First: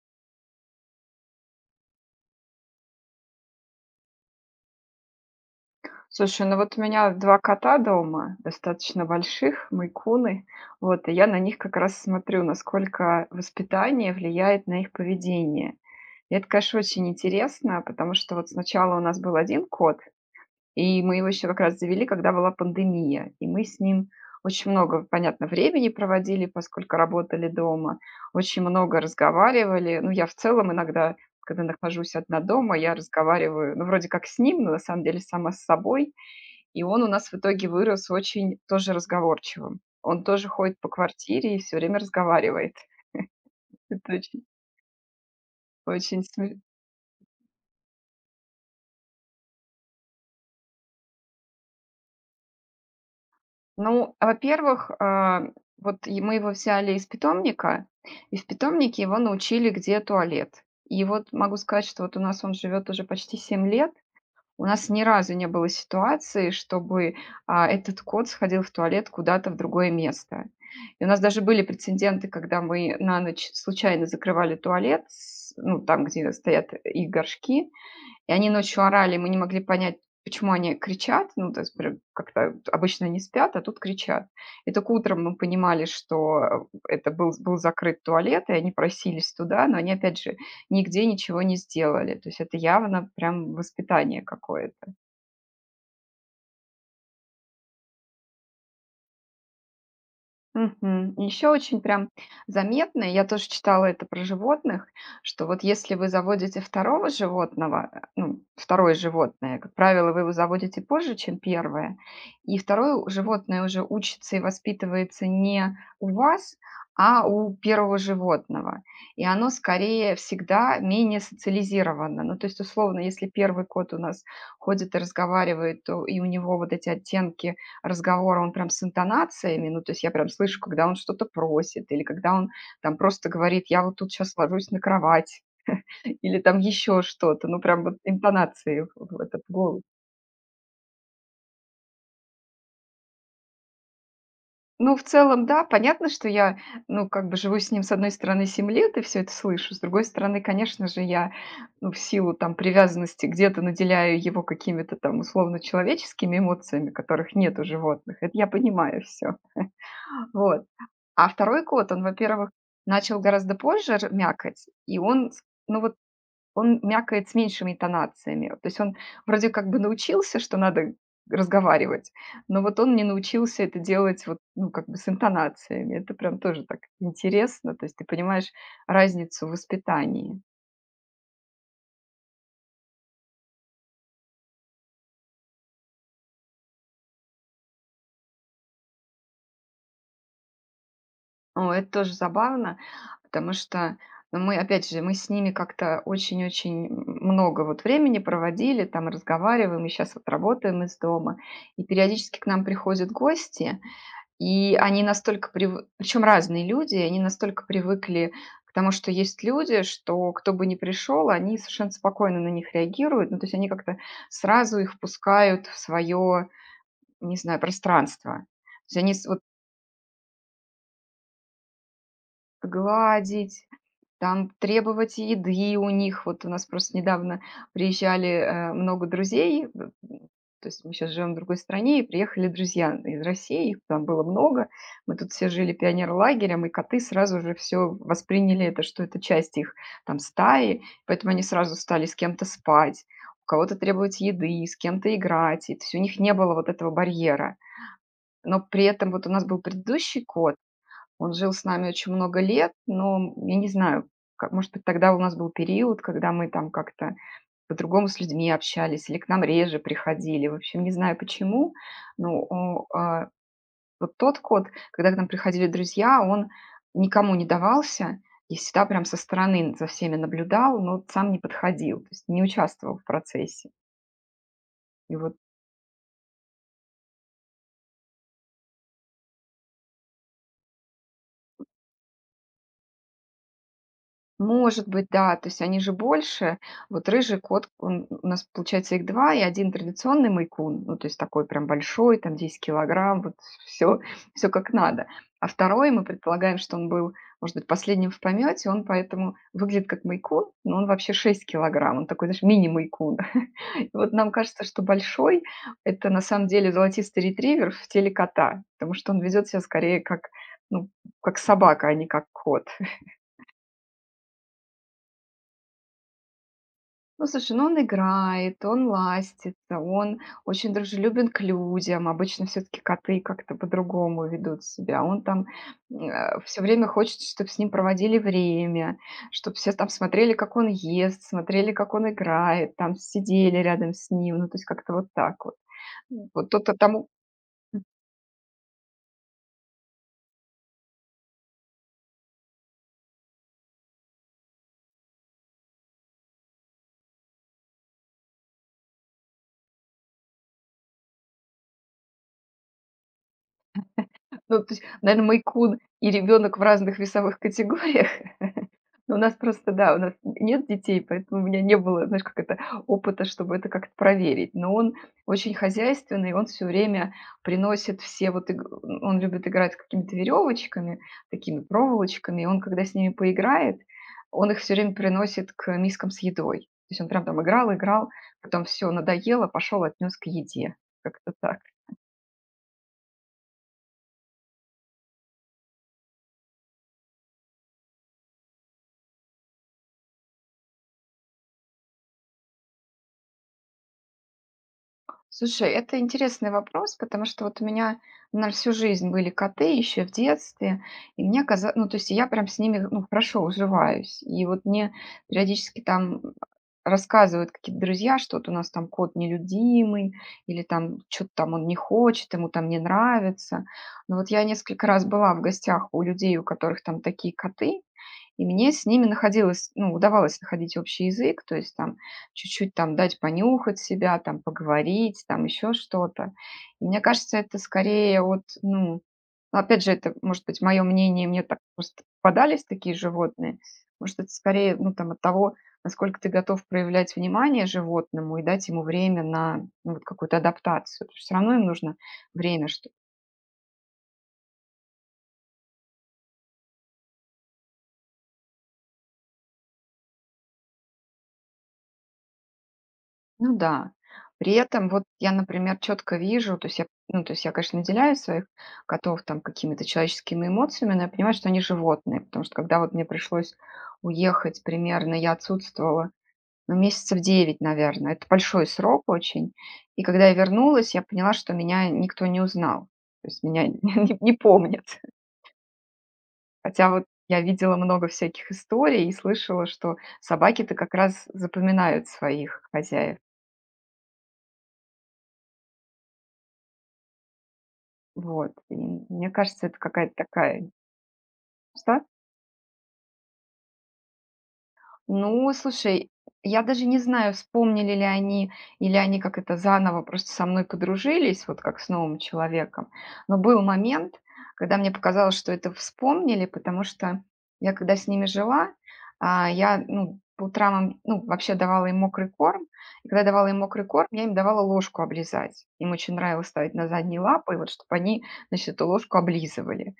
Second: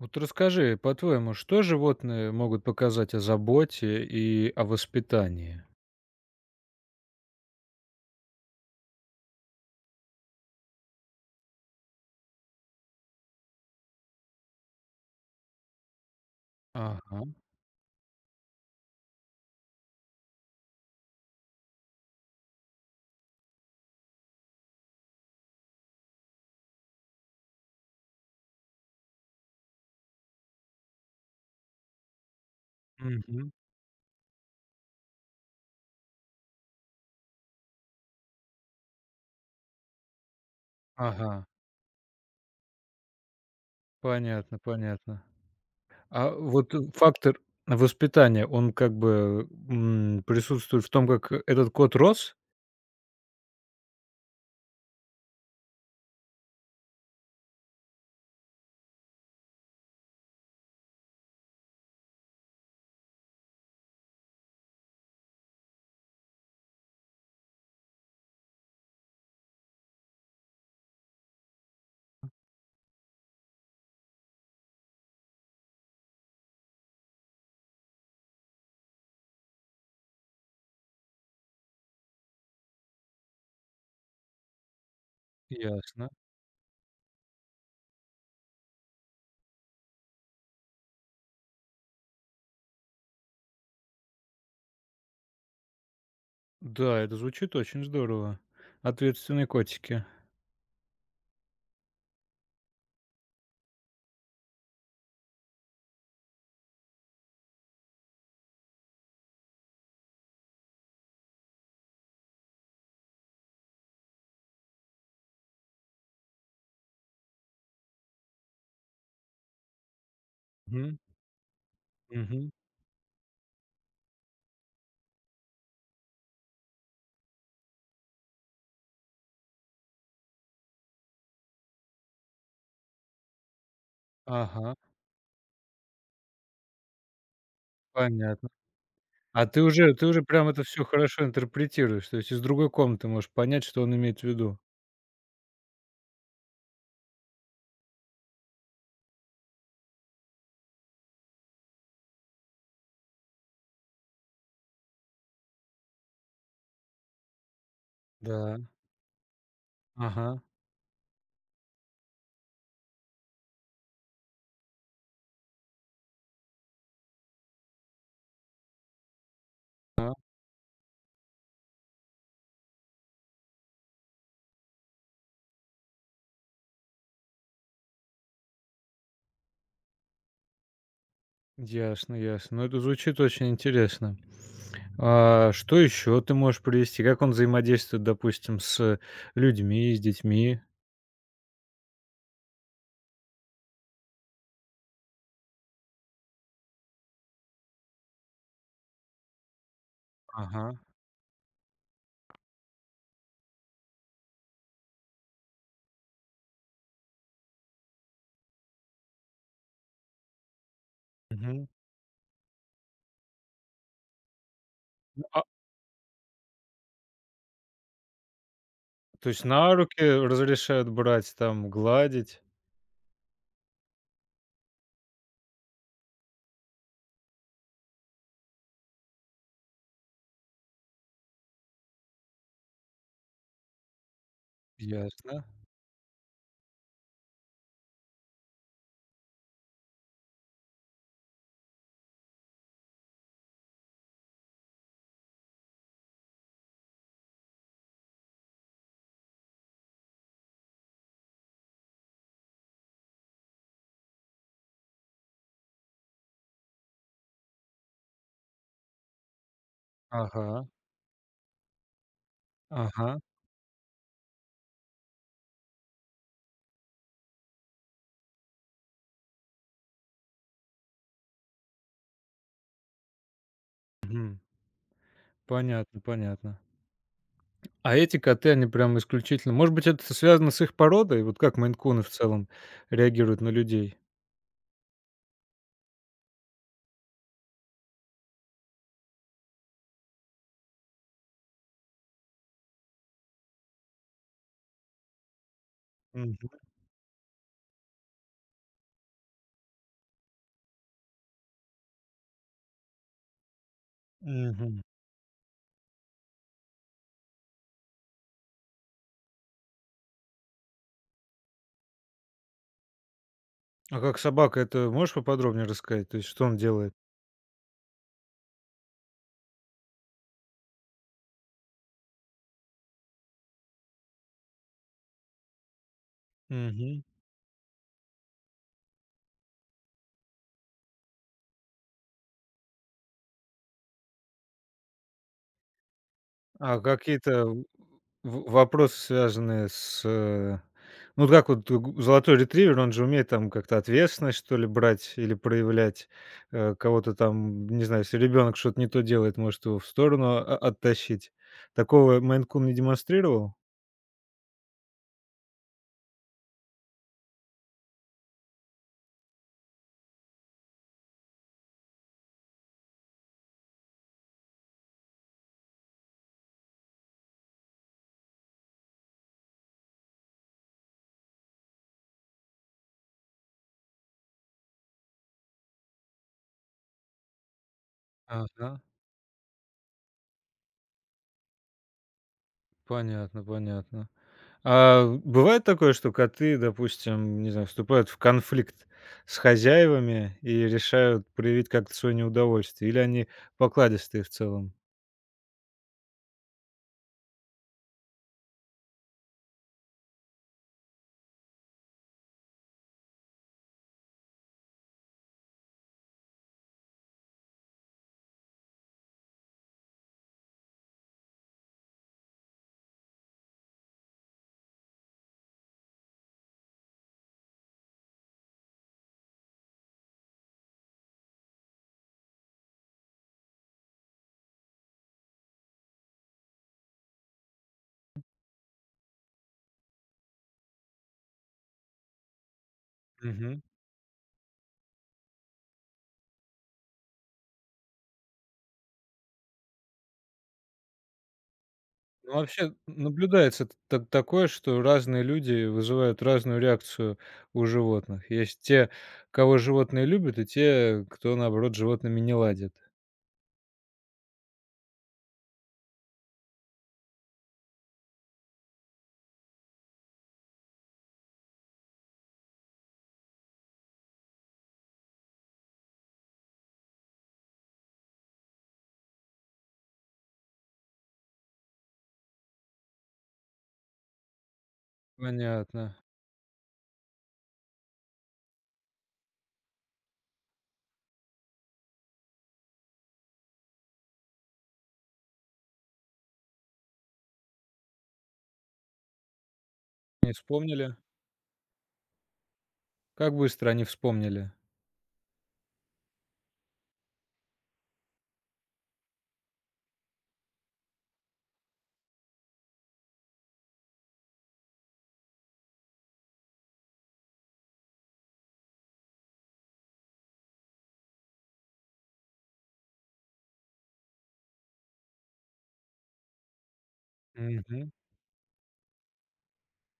Вот расскажи, по-твоему, что животные могут показать о заботе и о воспитании? Слушай, ну вот у меня 2 кота дома, достаточно больших, майкуны. Вот, и я на них как раз смотрю, насколько воспитание влияет на их поведение. И это, конечно, очень Ага. интересно, потому что вот сначала у нас был один кот, и мы его еще как раз завели, когда была пандемия. И мы с ним очень много, понятно, времени проводили, поскольку работали дома, очень много разговаривали. Ну, я в целом иногда, когда нахожусь одна дома, я Мгм. разговариваю, ну, вроде как с ним, но на самом деле сама с собой. И он у нас в итоге вырос очень тоже разговорчивым. Он тоже ходит по Ага. квартире и все время разговаривает. Это очень Понятно, понятно. очень А сме вот фактор воспитания, он как бы, присутствует в том, как этот кот рос? Ну, а во-первых, вот и мы его взяли из питомника, и в питомнике его научили, где туалет. И вот могу сказать, что вот у нас он живет уже почти 7 лет. У нас ни разу не было ситуации, чтобы, этот кот сходил в туалет куда-то в другое место. И у нас даже были прецеденты, когда мы на ночь случайно закрывали туалет, с ну, там, где стоят их горшки, и они ночью орали, и мы не могли понять, почему они кричат. Ну, то есть прям как-то вот обычно не спят, а тут кричат. И только утром мы понимали, Ясно. что это был закрыт туалет, и они просились туда, но они, опять же, нигде ничего не сделали. То есть это явно прям воспитание какое-то. Да, это звучит очень здорово. Ответственные котики. Мгм. Еще очень прям заметно, я тоже читала это про животных, что вот если вы заводите второго животного, ну, второе животное, как правило, вы его заводите позже, чем первое, и животное уже учится и воспитывается не у вас, а у первого животного. И оно скорее всегда Мгм. менее социализировано. Ну, то Мгм. есть, условно, если первый кот у нас ходит и разговаривает, то и у него вот эти оттенки разговора, он прям с интонациями, ну, то есть я прям слышу, когда он что-то просит, или когда он там просто говорит, я вот тут сейчас ложусь Ага. на кровать, или там еще что-то, ну, прям вот Понятно. интонации в этот А ты голос. уже ты уже прям это все хорошо интерпретируешь, то есть из другой комнаты можешь понять, что он имеет в виду. Ну, в целом, да, понятно, что я, ну, как бы живу с ним, с одной стороны, 7 лет и все это слышу, с другой стороны, конечно же, я, ну, в силу там привязанности где-то наделяю его какими-то там условно-человеческими эмоциями, которых нет у животных, это я Да. понимаю все. Ага, Вот. А второй кот, он, во-первых, начал гораздо позже р мякать, и он с ну вот он мякает с меньшими интонациями. То есть он вроде как бы а, научился, что надо разговаривать, но вот он не научился это делать вот, ну, как бы с интонациями. Это прям тоже так интересно. То есть ты понимаешь разницу в воспитании. ясно, ясно. Ну, это звучит очень интересно. А что еще ты можешь привести? Как он взаимодействует, допустим, с людьми, с детьми? О, это тоже забавно, потому что, ну, мы, опять же, мы с ними как-то очень-очень много вот времени проводили, там разговариваем, и сейчас вот Ага. работаем из дома. И периодически к нам приходят гости, и они настолько привыкли, причем разные люди, и они настолько привыкли к тому, что есть люди, что кто бы ни пришел, они Мгм. совершенно спокойно на них реагируют, ну, то есть они как-то сразу их Ну, а, впускают в свое, не знаю, пространство. То есть они с- То вот есть на руки разрешают брать, там, гладить? гладить, там требовать еды у них. Вот у нас просто недавно приезжали, много друзей. В то есть мы сейчас живем в другой стране, и приехали друзья из России, их там было много. Мы тут Ясно. все жили пионер лагерем и коты сразу же все восприняли это, что это часть их там стаи, поэтому они сразу стали с кем-то спать, у кого-то требовать еды, с кем-то играть. И то есть у них не было вот этого барьера. Но при этом вот у нас был предыдущий кот, он жил с нами очень много лет, но я не знаю, как, может быть, тогда у нас был период, когда мы там как-то по-другому с людьми общались или к нам реже приходили. В Ага, общем, не знаю почему, но ага. Вот тот кот, когда к нам приходили друзья, он никому не давался и всегда прям со стороны за всеми наблюдал, но сам не подходил, то есть не участвовал в процессе. Мгм. И вот Понятно, понятно. А эти коты, они прям исключительно. Может быть, это связано с их породой? Вот как мейн-куны в целом реагируют на людей? может быть, да, то есть они же больше. Вот рыжий кот, он, у нас получается их 2 и один традиционный майкун, ну, то есть такой прям большой, там 10 кг, вот все, все как надо. А второй мы Мгм. предполагаем, что он был, может быть, последним в помёте, он поэтому выглядит как майкун, но он вообще 6 кг, он такой, знаешь, мини майкун. И вот нам кажется, что Мгм. большой- это на самом деле золотистый ретривер в теле кота, потому что он ведет себя скорее как, ну, как собака, а не как кот. А как собака, это можешь поподробнее рассказать? То есть что он делает? Ну, слушай, ну он играет, он ластится, он очень дружелюбен к людям. Обычно все-таки коты как-то по-другому ведут себя. Он там все время Мгм. хочет, чтобы с ним проводили время, чтобы все там смотрели, как он ест, смотрели, как он играет, там сидели рядом с ним. Ну, то есть как-то вот так вот. М, вот тот, А тому, какие-то в вопросы, связанные с, ну, вот как вот г золотой ретривер, он же умеет там как-то ответственность, что ли, брать или проявлять, кого-то там, не знаю, если ребенок что-то не то делает, может его в сторону о оттащить. Такого мейн Кун не демонстрировал? ну, то есть, наверно, "Мэйкун" и ребенок в разных весовых категориях. Но у нас просто, да, у нас нет детей, поэтому у меня не было, знаешь, как это, опыта, чтобы это как-то проверить. Но он очень хозяйственный, он все время приносит все вот иг он любит играть с какими-то веревочками, такими проволочками. И он, когда с ними поиграет, он их все время приносит к мискам с едой. То есть он прям там играл, играл, потом Ага, все надоело, пошел отнес к еде. Как-то так. понятно, понятно. А бывает такое, что коты, допустим, не знаю, вступают в конфликт с хозяевами и решают проявить как-то свое неудовольствие, или они покладистые в целом? Слушай, это интересный вопрос, потому что вот у меня на всю жизнь были коты еще в детстве, и мне казалось, ну, то есть я прям с ними, ну, хорошо уживаюсь. И вот мне периодически там рассказывают какие-то друзья, что вот у нас там кот нелюдимый, или там что-то там он не хочет, ему там не нравится. Но вот я несколько раз была в гостях у людей, у которых там такие коты, и мне с ними находилось, ну, удавалось находить общий язык, то есть там чуть-чуть там дать понюхать себя, там поговорить, там еще что-то. И мне кажется, это скорее от, ну, ну, опять же, это, может быть, мое мнение, мне так просто попадались такие животные. Мгм. Может, это скорее, ну, там, от того, насколько ты готов проявлять внимание животному и дать ему время на ну, вот какую-то адаптацию. Все равно им нужно Ну, время, вообще наблюдается такое, что разные люди вызывают разную реакцию у животных. Есть те, кого животные любят, и те, кто, наоборот, с животными не ладит. ну да. При этом вот я, например, четко вижу, то есть я, ну, то есть я, конечно, наделяю своих котов там какими-то человеческими эмоциями, но я понимаю, что они животные, потому что когда вот мне пришлось уехать примерно, я отсутствовала, ну, месяцев 9, наверное, это большой срок очень, и когда я вернулась, я поняла, что меня никто не узнал, то есть меня не, не помнят, Понятно. хотя вот я видела много всяких историй и слышала, что собаки-то как раз запоминают своих хозяев. Вот, и мне кажется, это какая-то Не такая вспомнили? штука. Как быстро они вспомнили? Ну, слушай, я даже не знаю, вспомнили ли они, или они как это заново просто со мной подружились, вот как с новым человеком. Но был момент, когда мне показалось, что это вспомнили, потому что я когда с ними жила, я, ну, по утрам, им, ну, вообще давала им мокрый корм. И когда давала им мокрый корм, я им давала ложку облизать. Им очень нравилось ставить на задние лапы, и вот Мгм. чтобы они, значит, эту ложку облизывали.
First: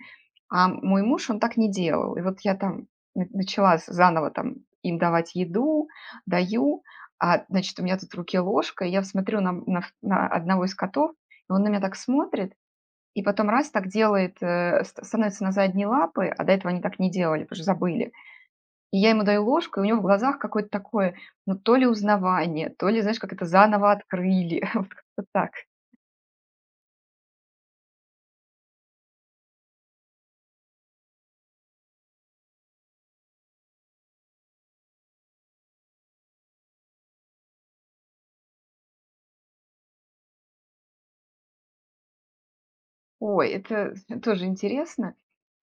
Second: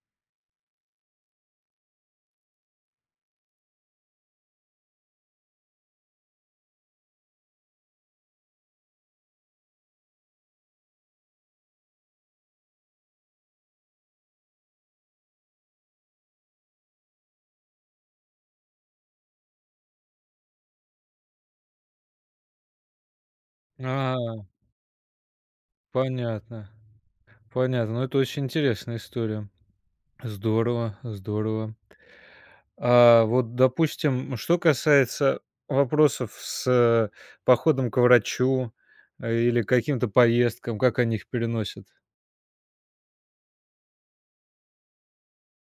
А мой муж, он так не делал. И вот я там на начала з заново там им давать еду, даю, а, значит, у меня тут в руке ложка, и я смотрю на одного из котов, и он на меня так смотрит, и потом раз так делает, э, ст становится на задние лапы, а до этого они так не делали, потому что забыли. И я ему даю ложку, и у него в глазах какое-то такое, ну, то ли узнавание, то ли, знаешь, как это заново А, открыли, вот как-то так. понятно. Понятно. Ну, это очень интересная история. Здорово, здорово. А вот, допустим, что касается вопросов с походом к врачу или каким-то поездкам, как они их переносят? Ой, это тоже интересно.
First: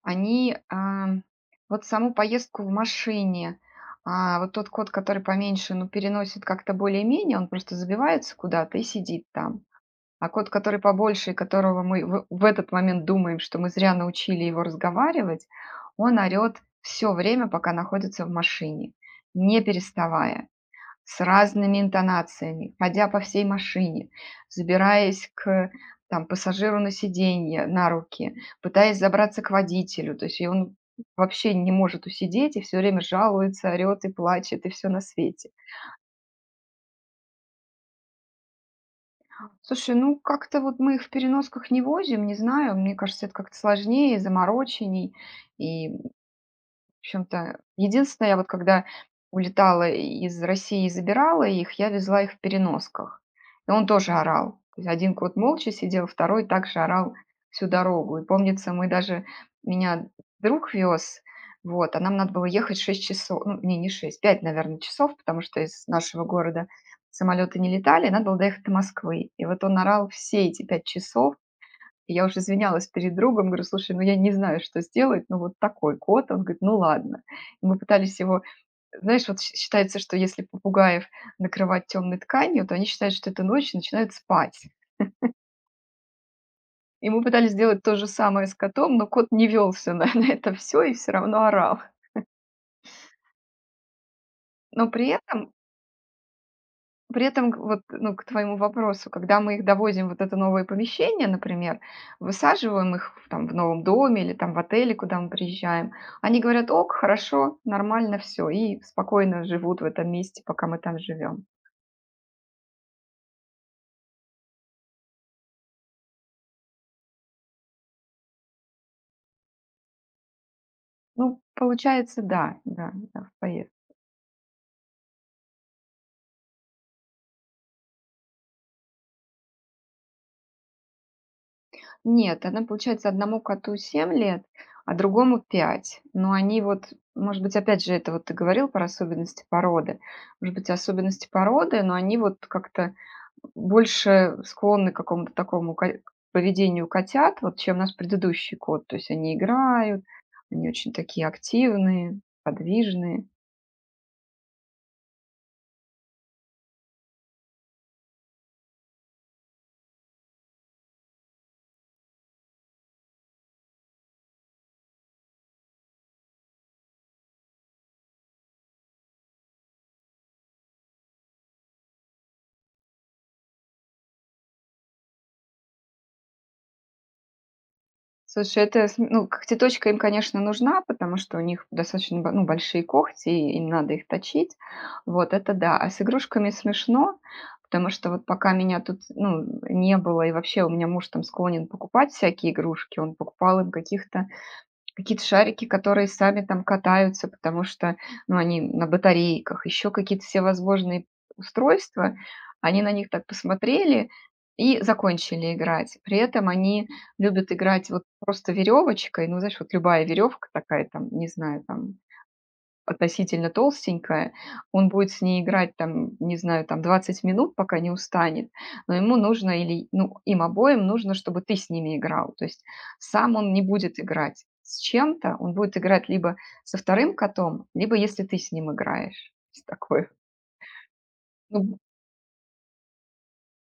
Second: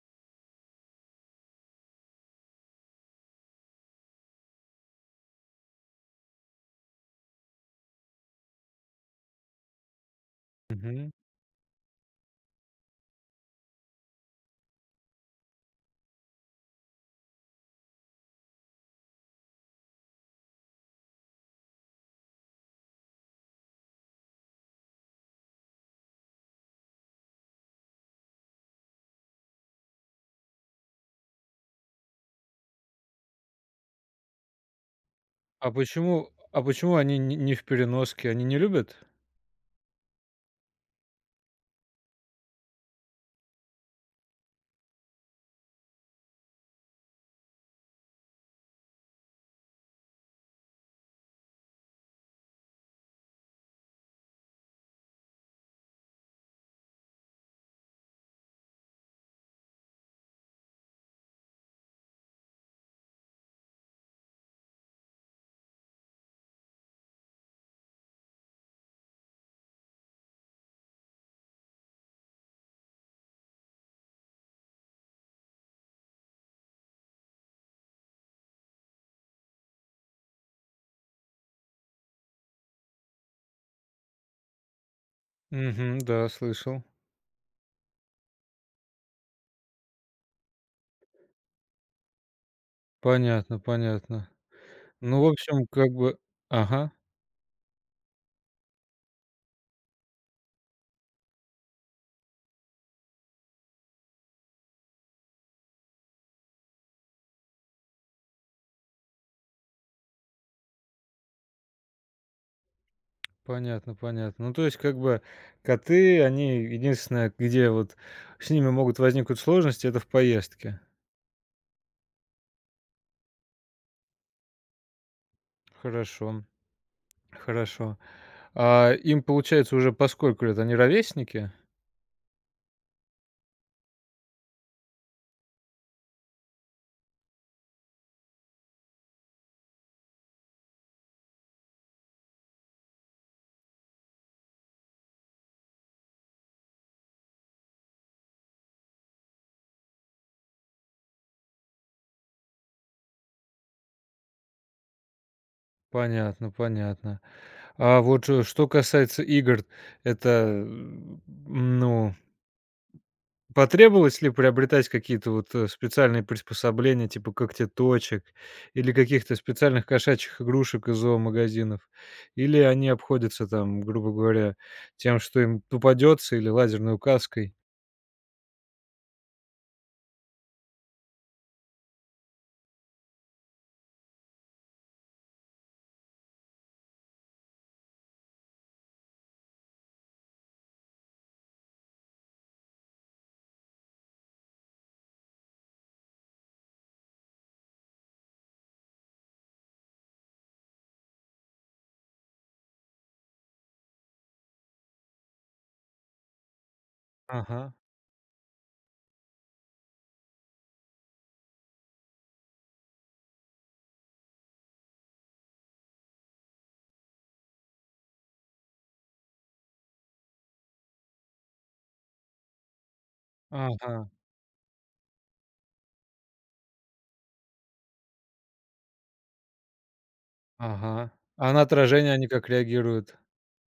Они, вот саму поездку в машине, вот тот кот, который поменьше, ну, переносит как-то более-менее, он просто забивается куда-то и сидит там. А кот, который Мгм. побольше, и которого мы в этот момент думаем, что мы зря научили его разговаривать, он орёт все время, пока находится в машине, не переставая с разными интонациями, ходя по всей машине, забираясь к там, пассажиру на сиденье, на руки, пытаясь забраться к водителю. То есть и он вообще не может усидеть и все время жалуется, орет и плачет, и все на свете. А почему они не в переноске? Они не любят? Слушай, ну как-то вот мы их в переносках не возим, не знаю. Мне кажется, это как-то сложнее, замороченней. И в общем-то, единственное, я вот когда улетала из России и забирала их, я везла их в переносках. И он тоже орал. То есть один кот молча сидел, второй также орал всю дорогу. И помнится, мы даже меня друг вез, вот, а нам надо было ехать 6 часов, ну, не 6, 5 наверное, часов, потому что из нашего города самолеты не летали, надо было доехать до Москвы. И вот он орал все эти 5 часов, и я уже извинялась перед другом, говорю: "Слушай, ну я не знаю, что сделать, ну вот такой кот". Он говорит: "Ну ладно". И мы пытались его знаешь, вот щ считается, что если попугаев накрывать темной тканью, то они считают, что это ночь, и начинают спать. Мгм, да, слышал. И мы пытались сделать то же самое с котом, но кот не велся на на это все и все равно орал. Понятно, понятно. Но при Ну, в этом общем, как бы... Ага. При этом, г вот, ну, к твоему вопросу, когда мы их довозим в вот это новое помещение, например, высаживаем их в там в новом доме или там в отеле, куда мы приезжаем, они говорят: "Ок, хорошо, нормально все". И спокойно живут в этом месте, пока мы там живем. Понятно, понятно. Ну, то есть, как бы коты, они единственное, где вот с ними могут возникнуть сложности, это в поездке. Ну, получается, да, да, да, в поездке. Хорошо, хорошо. А им, получается, уже по сколько лет? Они ровесники? Нет, она, получается, одному коту 7 лет, а другому 5. Но они вот, может быть, опять же, это вот ты говорил про особенности породы. Может быть, особенности породы, но они вот как-то больше склонны к какому-то такому поведению котят, вот, чем наш предыдущий кот. То есть они играют, они очень такие активные, подвижные. Понятно, понятно. А вот, что касается игр, это, ну. Потребовалось ли приобретать какие-то вот, специальные приспособления, типа когтеточек или каких-то специальных кошачьих игрушек из зоомагазинов? Или они обходятся там, грубо говоря, тем, что им попадется, или лазерной указкой? Слушай, это, см ну, когтеточка им, конечно, нужна, потому что у них достаточно, бо ну, большие когти, и им надо их точить. Вот, это да. А с игрушками смешно, потому что вот пока меня тут, ну, не было, и вообще у меня муж там склонен покупать всякие игрушки, он покупал им каких-то какие-то шарики, которые сами там катаются, потому что, ну, они на батарейках, еще какие-то всевозможные устройства. Они на них так посмотрели и закончили играть. При этом они любят Ага, играть вот просто веревочкой. Ну, знаешь, вот любая веревка такая, там, не знаю, там, относительно толстенькая, он будет с ней играть там, не знаю, там 20 минут, пока не устанет, но ему нужно или, ну, им обоим нужно, чтобы ты с ними играл. То есть сам он не будет ага, играть с чем-то, он будет играть либо со вторым котом, либо если ты с ним играешь. То есть такое. ага. А на Ну, отражение они как реагируют?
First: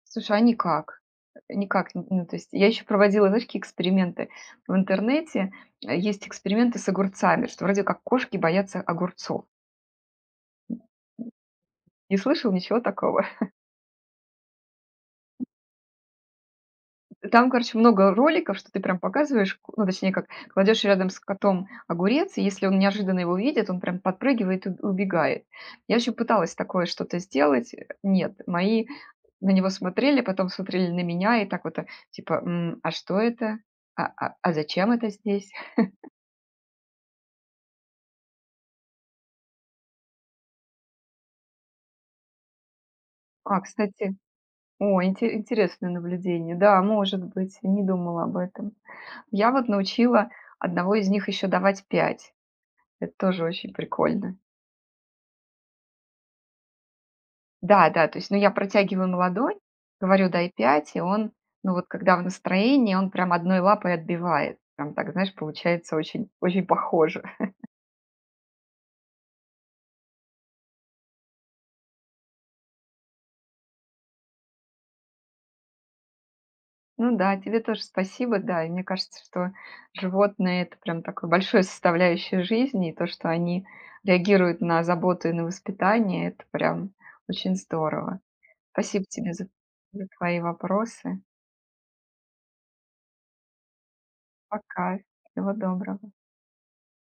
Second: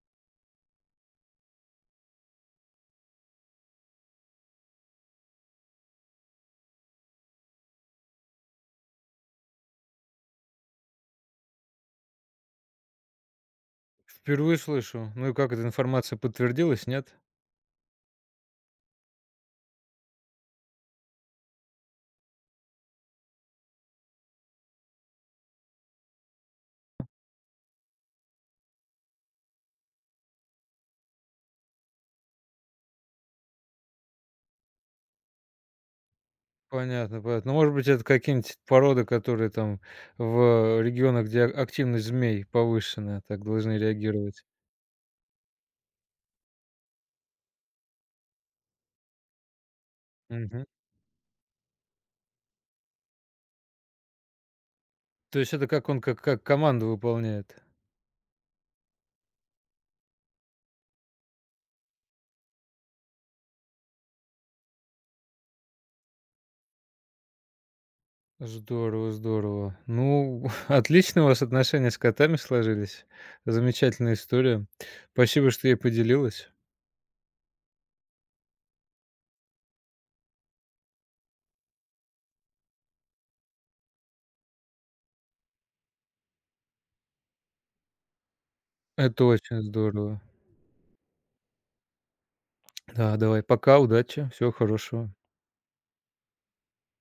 слушай, а никак. Никак. Ну, то есть я еще проводила, знаешь, какие эксперименты в интернете. Есть эксперименты с огурцами, что вроде как кошки боятся огурцов. Не слышал ничего такого? Впервые слышу. Ну и как эта информация подтвердилась, нет? Там, короче, много роликов, что ты прям показываешь, к ну, точнее как, кладешь рядом с котом огурец, и если он неожиданно его видит, он прям подпрыгивает и у убегает. Я еще пыталась такое что-то сделать. Э, нет, мои на него смотрели, потом смотрели на меня и так вот, типа: "М, а что это? А зачем это здесь?" Понятно, понятно. Ну, может быть, это какие-нибудь породы, которые там в регионах, где активность змей повышенная, так А, должны кстати, реагировать. о, инте интересное наблюдение. Да, может быть, не думала об этом. Я вот научила Мгм. одного из них еще давать пять. Это тоже очень прикольно. То есть это как он как команду выполняет. Да, да, то есть, ну, я протягиваю ему ладонь, говорю: "Дай пять". И он, ну, вот когда в настроении, он прям одной лапой отбивает. Прям так, знаешь, получается очень очень похоже. Здорово, здорово. Ну, отлично у вас отношения с котами сложились. Замечательная история. Спасибо, что ей поделилась. Ну да, тебе тоже спасибо. Да, и мне кажется, что животные — это прям такое большое составляющее жизни, и то, что они реагируют на заботу и на воспитание — это прям очень здорово. Спасибо Это тебе за очень за здорово. твои вопросы. Да, давай, пока, удачи, всего Пока. хорошего. Всего доброго.